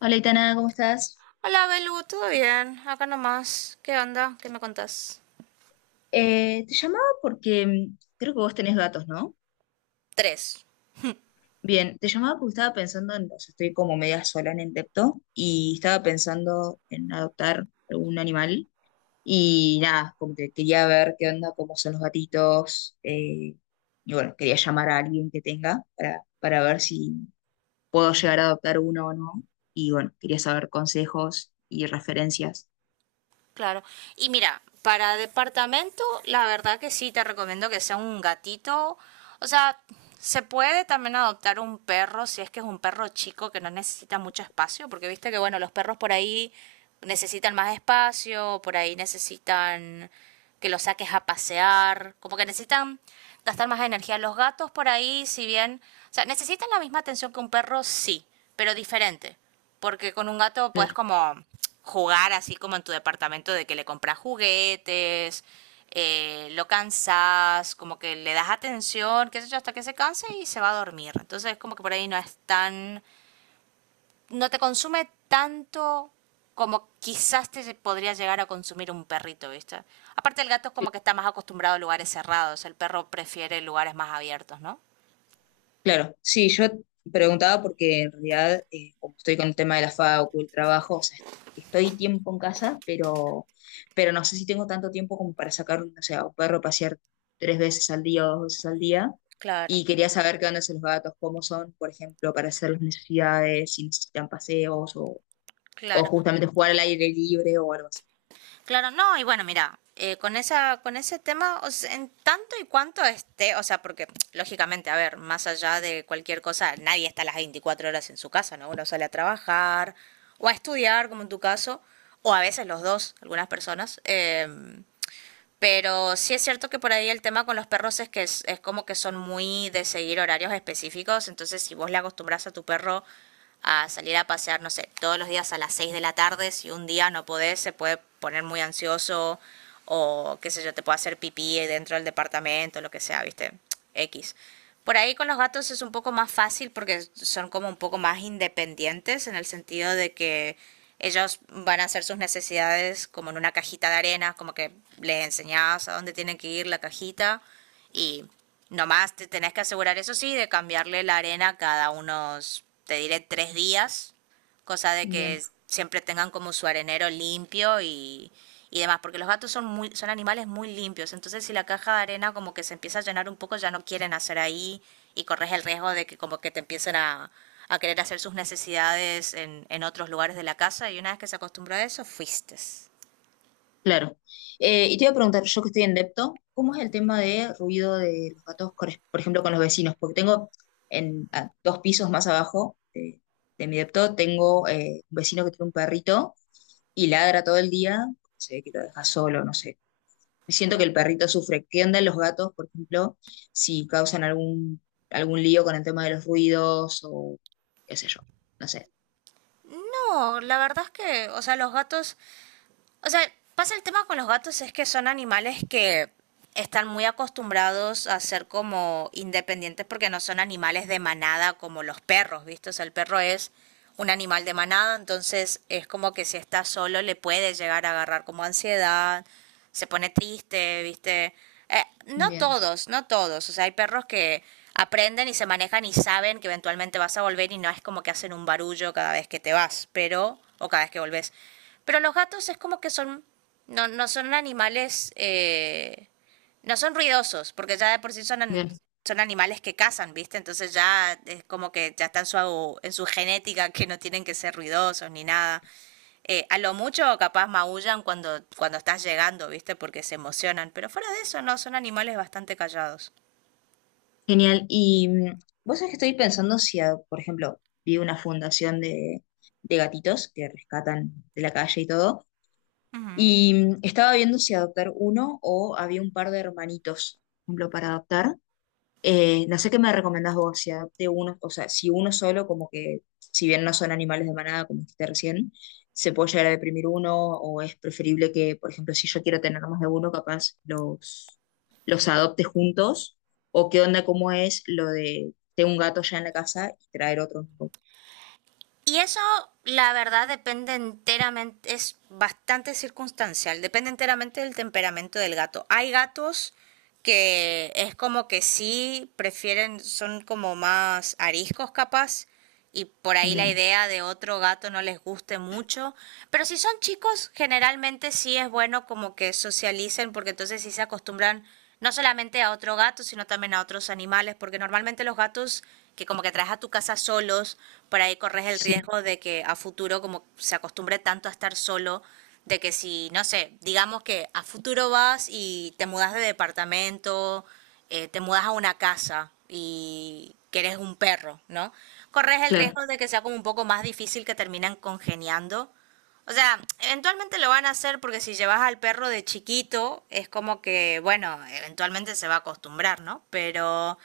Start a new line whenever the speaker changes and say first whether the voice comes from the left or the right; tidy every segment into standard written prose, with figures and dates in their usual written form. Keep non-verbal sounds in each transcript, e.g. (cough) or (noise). left: Hola, Itana, ¿cómo estás?
right: Hola, Belu, ¿todo bien? Acá nomás. ¿Qué onda? ¿Qué me contás?
left: Te llamaba porque creo que vos tenés gatos, ¿no?
right: Tres.
left: Bien, te llamaba porque estaba pensando en, o sea, estoy como media sola en el depto y estaba pensando en adoptar algún animal y nada, como que quería ver qué onda, cómo son los gatitos y bueno, quería llamar a alguien que tenga para ver si puedo llegar a adoptar uno o no y bueno, quería saber consejos y referencias.
right: Claro. Y mira, para departamento, la verdad que sí, te recomiendo que sea un gatito. O sea, se puede también adoptar un perro si es que es un perro chico que no necesita mucho espacio, porque viste que, bueno, los perros por ahí necesitan más espacio, por ahí necesitan que los saques a pasear, como que necesitan gastar más energía. Los gatos por ahí, si bien, o sea, necesitan la misma atención que un perro, sí, pero diferente. Porque con un gato puedes
left: Claro.
right: como jugar así como en tu departamento de que le compras juguetes, lo cansas, como que le das atención, qué sé yo, hasta que se canse y se va a dormir. Entonces como que por ahí no es tan, no te consume tanto como quizás te podría llegar a consumir un perrito, ¿viste? Aparte el gato es como que está más acostumbrado a lugares cerrados, el perro prefiere lugares más abiertos, ¿no?
left: Claro, sí, yo preguntaba porque en realidad, como estoy con el tema de la facu, el trabajo, o sea, estoy tiempo en casa, pero no sé si tengo tanto tiempo como para sacar, o sea, un perro a pasear tres veces al día o dos veces al día.
right: Claro,
left: Y quería saber qué onda son los gatos, cómo son, por ejemplo, para hacer las necesidades, si necesitan paseos o
right: claro.
left: justamente jugar al aire libre o algo así.
right: Claro, no, y bueno, mira, con esa, con ese tema, o sea, en tanto y cuanto esté, o sea, porque lógicamente, a ver, más allá de cualquier cosa, nadie está las 24 horas en su casa, ¿no? Uno sale a trabajar o a estudiar, como en tu caso, o a veces los dos, algunas personas. Pero sí es cierto que por ahí el tema con los perros es que es, como que son muy de seguir horarios específicos. Entonces, si vos le acostumbras a tu perro a salir a pasear, no sé, todos los días a las 6 de la tarde, si un día no podés, se puede poner muy ansioso o qué sé yo, te puede hacer pipí dentro del departamento, lo que sea, ¿viste? X. Por ahí con los gatos es un poco más fácil porque son como un poco más independientes en el sentido de que ellos van a hacer sus necesidades como en una cajita de arena, como que les enseñás a dónde tienen que ir la cajita y nomás te tenés que asegurar, eso sí, de cambiarle la arena cada unos, te diré, 3 días, cosa de que
left: Bien.
right: siempre tengan como su arenero limpio y demás, porque los gatos son muy, son animales muy limpios, entonces si la caja de arena como que se empieza a llenar un poco, ya no quieren hacer ahí y corres el riesgo de que como que te empiecen a, querer hacer sus necesidades en otros lugares de la casa y una vez que se acostumbró a eso, fuiste.
left: Claro. Y te iba a preguntar, yo que estoy en depto, ¿cómo es el tema de ruido de los gatos, por ejemplo, con los vecinos? Porque tengo en a dos pisos más abajo de mi depto, tengo un vecino que tiene un perrito y ladra todo el día, se ve que lo deja solo, no sé. Siento que
right: Mm.
left: el perrito sufre. ¿Qué onda los gatos, por ejemplo, si causan algún, algún lío con el tema de los ruidos o qué sé yo? No sé.
right: No, la verdad es que, o sea, los gatos o sea, pasa el tema con los gatos es que son animales que están muy acostumbrados a ser como independientes porque no son animales de manada como los perros, ¿viste? O sea, el perro es un animal de manada, entonces es como que si está solo le puede llegar a agarrar como ansiedad, se pone triste, ¿viste? No
left: Bien,
right: todos, no todos. O sea, hay perros que aprenden y se manejan y saben que eventualmente vas a volver y no es como que hacen un barullo cada vez que te vas, pero, o cada vez que volvés. Pero los gatos es como que son, no, no son animales, no son ruidosos, porque ya de por sí son,
left: bien.
right: son animales que cazan, ¿viste? Entonces ya es como que ya están en su genética que no tienen que ser ruidosos ni nada. A lo mucho capaz maullan cuando estás llegando, ¿viste? Porque se emocionan, pero fuera de eso no, son animales bastante callados.
left: Genial. Y vos sabés que estoy pensando si, ah, por ejemplo, vi una fundación de gatitos que rescatan de la calle y todo,
right: Ujú.
left: y estaba viendo si adoptar uno o había un par de hermanitos, por ejemplo, para adoptar. No sé qué me recomendás vos, si adopte uno, o sea, si uno solo, como que, si bien no son animales de manada, como dijiste recién, se puede llegar a deprimir uno, o es preferible que, por ejemplo, si yo quiero tener más de uno, capaz los adopte juntos, o qué onda, cómo es lo de tengo un gato ya en la casa y traer otro.
right: Y eso, la verdad, depende enteramente, es bastante circunstancial, depende enteramente del temperamento del gato. Hay gatos que es como que sí prefieren, son como más ariscos capaz, y por ahí la
left: Bien,
right: idea de otro gato no les guste mucho, pero si son chicos, generalmente sí es bueno como que socialicen, porque entonces sí se acostumbran no solamente a otro gato, sino también a otros animales, porque normalmente los gatos que como que traes a tu casa solos, por ahí corres el
left: sí,
right: riesgo de que a futuro como se acostumbre tanto a estar solo, de que si, no sé, digamos que a futuro vas y te mudas de departamento, te mudas a una casa y que eres un perro, ¿no? Corres el
left: claro,
right: riesgo de que sea como un poco más difícil que terminan congeniando, o sea, eventualmente lo van a hacer porque si llevas al perro de chiquito, es como que, bueno, eventualmente se va a acostumbrar, ¿no? Pero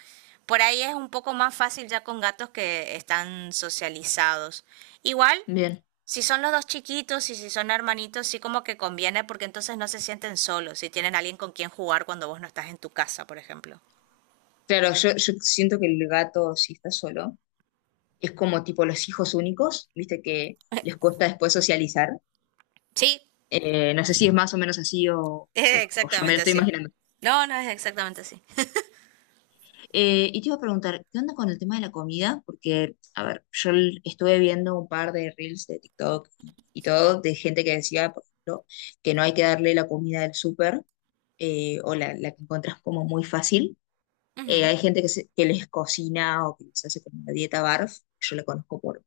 right: por ahí es un poco más fácil ya con gatos que están socializados. Igual,
left: bien.
right: si son los dos chiquitos y si son hermanitos, sí como que conviene porque entonces no se sienten solos, si tienen alguien con quien jugar cuando vos no estás en tu casa, por ejemplo.
left: Claro, yo siento que el gato, si está solo, es como tipo los hijos únicos, viste que les cuesta después socializar.
right: Sí,
left: No sé si es más o menos así o,
right: (laughs) es
left: o yo me lo
right: exactamente
left: estoy
right: así.
left: imaginando.
right: No, no es exactamente así.
left: Y te iba a preguntar, ¿qué onda con el tema de la comida? Porque, a ver, yo estuve viendo un par de reels de TikTok y todo de gente que decía, por ejemplo, que no hay que darle la comida del súper o la que encontrás como muy fácil.
right: Ujú.
left: Hay gente que, que les cocina o que les hace como una dieta barf. Yo la conozco por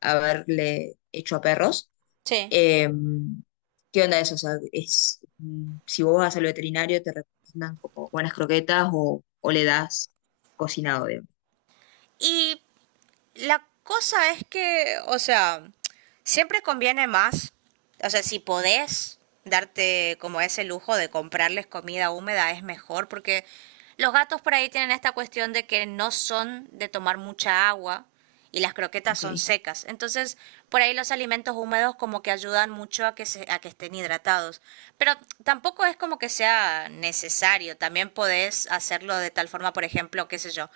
left: haberle hecho a perros.
right: Sí.
left: Eh, ¿Qué onda eso? O sea, es, si vos vas al veterinario, te recomiendan como buenas croquetas o le das cocinado, digamos.
right: Y la cosa es que, o sea, siempre conviene más, o sea, si podés darte como ese lujo de comprarles comida húmeda es mejor porque los gatos por ahí tienen esta cuestión de que no son de tomar mucha agua y las croquetas
left: Ok,
right: son secas. Entonces, por ahí los alimentos húmedos como que ayudan mucho a que, a que estén hidratados. Pero tampoco es como que sea necesario. También podés hacerlo de tal forma, por ejemplo, qué sé yo,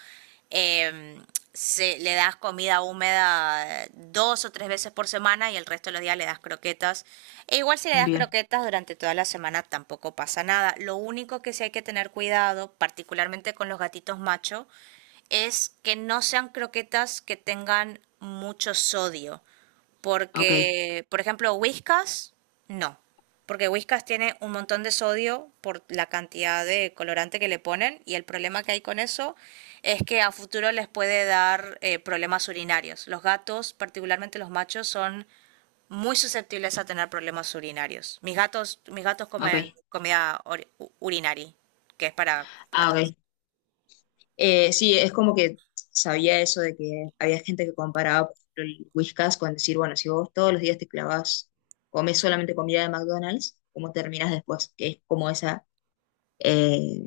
right: eh, le das comida húmeda dos o tres veces por semana y el resto de los días le das croquetas. E igual si le das
left: bien,
right: croquetas durante toda la semana tampoco pasa nada. Lo único que sí hay que tener cuidado, particularmente con los gatitos macho, es que no sean croquetas que tengan mucho sodio.
left: ok,
right: Porque, por ejemplo, Whiskas, no. Porque Whiskas tiene un montón de sodio por la cantidad de colorante que le ponen y el problema que hay con eso es que a futuro les puede dar problemas urinarios. Los gatos, particularmente los machos, son muy susceptibles a tener problemas urinarios. Mis gatos comen
left: ok.
right: comida urinari, que es para
left: Ah,
right: gatos.
left: ok. Sí, es como que sabía eso de que había gente que comparaba, por ejemplo, el Whiskas con decir, bueno, si vos todos los días te clavas, comes solamente comida de McDonald's, ¿cómo terminas después? Que es como esa, eh,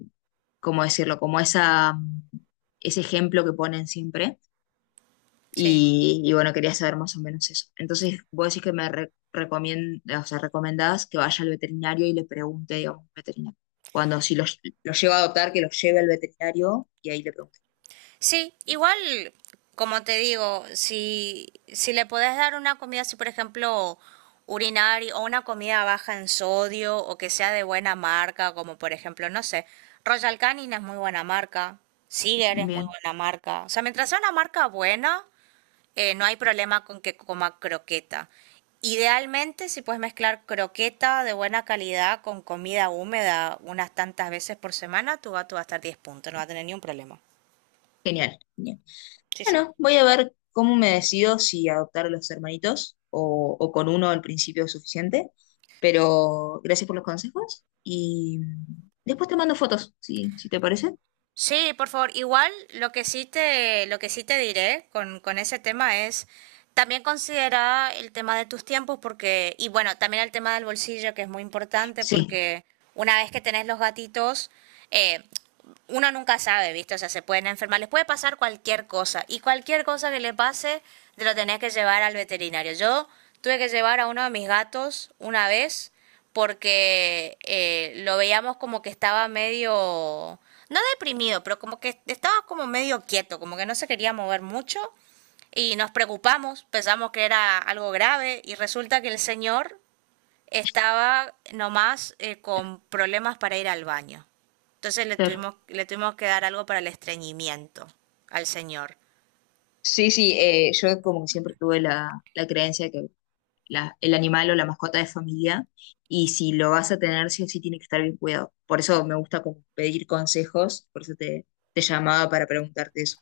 left: ¿cómo decirlo? Como esa, ese ejemplo que ponen siempre.
right: Sí.
left: Y bueno, quería saber más o menos eso. Entonces, vos decís que me o sea, recomendás que vaya al veterinario y le pregunte, digamos, al veterinario. Cuando si lo lleva a adoptar, que lo lleve al veterinario y ahí le pregunte.
right: Sí, igual, como te digo, si, si le podés dar una comida así, por ejemplo, urinaria o una comida baja en sodio o que sea de buena marca, como por ejemplo, no sé, Royal Canin es muy buena marca, Siger es muy
left: Bien,
right: buena marca. O sea, mientras sea una marca buena, no hay problema con que coma croqueta. Idealmente, si puedes mezclar croqueta de buena calidad con comida húmeda unas tantas veces por semana, tu gato va a estar 10 puntos, no va a tener ni un problema.
left: genial, genial.
right: Sí, sí.
left: Bueno, voy a ver cómo me decido si adoptar a los hermanitos o con uno al principio es suficiente. Pero gracias por los consejos y después te mando fotos, si, si te parece.
right: Sí, por favor. Igual lo que sí te, lo que sí te diré con ese tema es también considera el tema de tus tiempos porque, y bueno, también el tema del bolsillo que es muy importante
left: Sí,
right: porque una vez que tenés los gatitos, eh, uno nunca sabe, ¿viste? O sea, se pueden enfermar, les puede pasar cualquier cosa y cualquier cosa que le pase, te lo tenés que llevar al veterinario. Yo tuve que llevar a uno de mis gatos una vez porque lo veíamos como que estaba medio, no deprimido, pero como que estaba como medio quieto, como que no se quería mover mucho y nos preocupamos, pensamos que era algo grave y resulta que el señor estaba nomás con problemas para ir al baño. Entonces
left: claro.
right: le tuvimos que dar algo para el estreñimiento al señor.
left: Sí, sí, yo como que siempre tuve la, la creencia que el animal o la mascota es familia y si lo vas a tener, sí o sí tiene que estar bien cuidado. Por eso me gusta como pedir consejos, por eso te llamaba para preguntarte eso.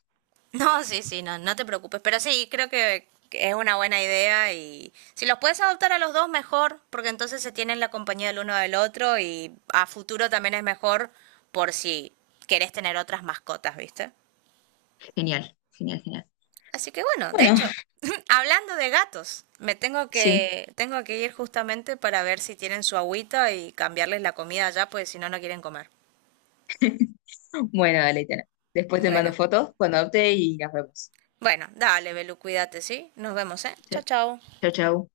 right: No, sí, sí, no, no te preocupes. Pero sí, creo que es una buena idea y si los puedes adoptar a los dos, mejor, porque entonces se tienen la compañía del uno del otro y a futuro también es mejor por si querés tener otras mascotas, ¿viste?
left: Genial, genial, genial.
right: Así que bueno, de
left: Bueno,
right: hecho,
left: (laughs)
right: (laughs) hablando de gatos,
left: sí.
right: tengo que ir justamente para ver si tienen su agüita y cambiarles la comida ya, pues si no, no quieren comer.
left: Bueno, dale, Itana. Después te mando
right: Bueno,
left: fotos cuando adopte y las vemos.
right: bueno, dale, Belu, cuídate, ¿sí? Nos vemos, ¿eh? Chao, chao.
left: Chao, chao.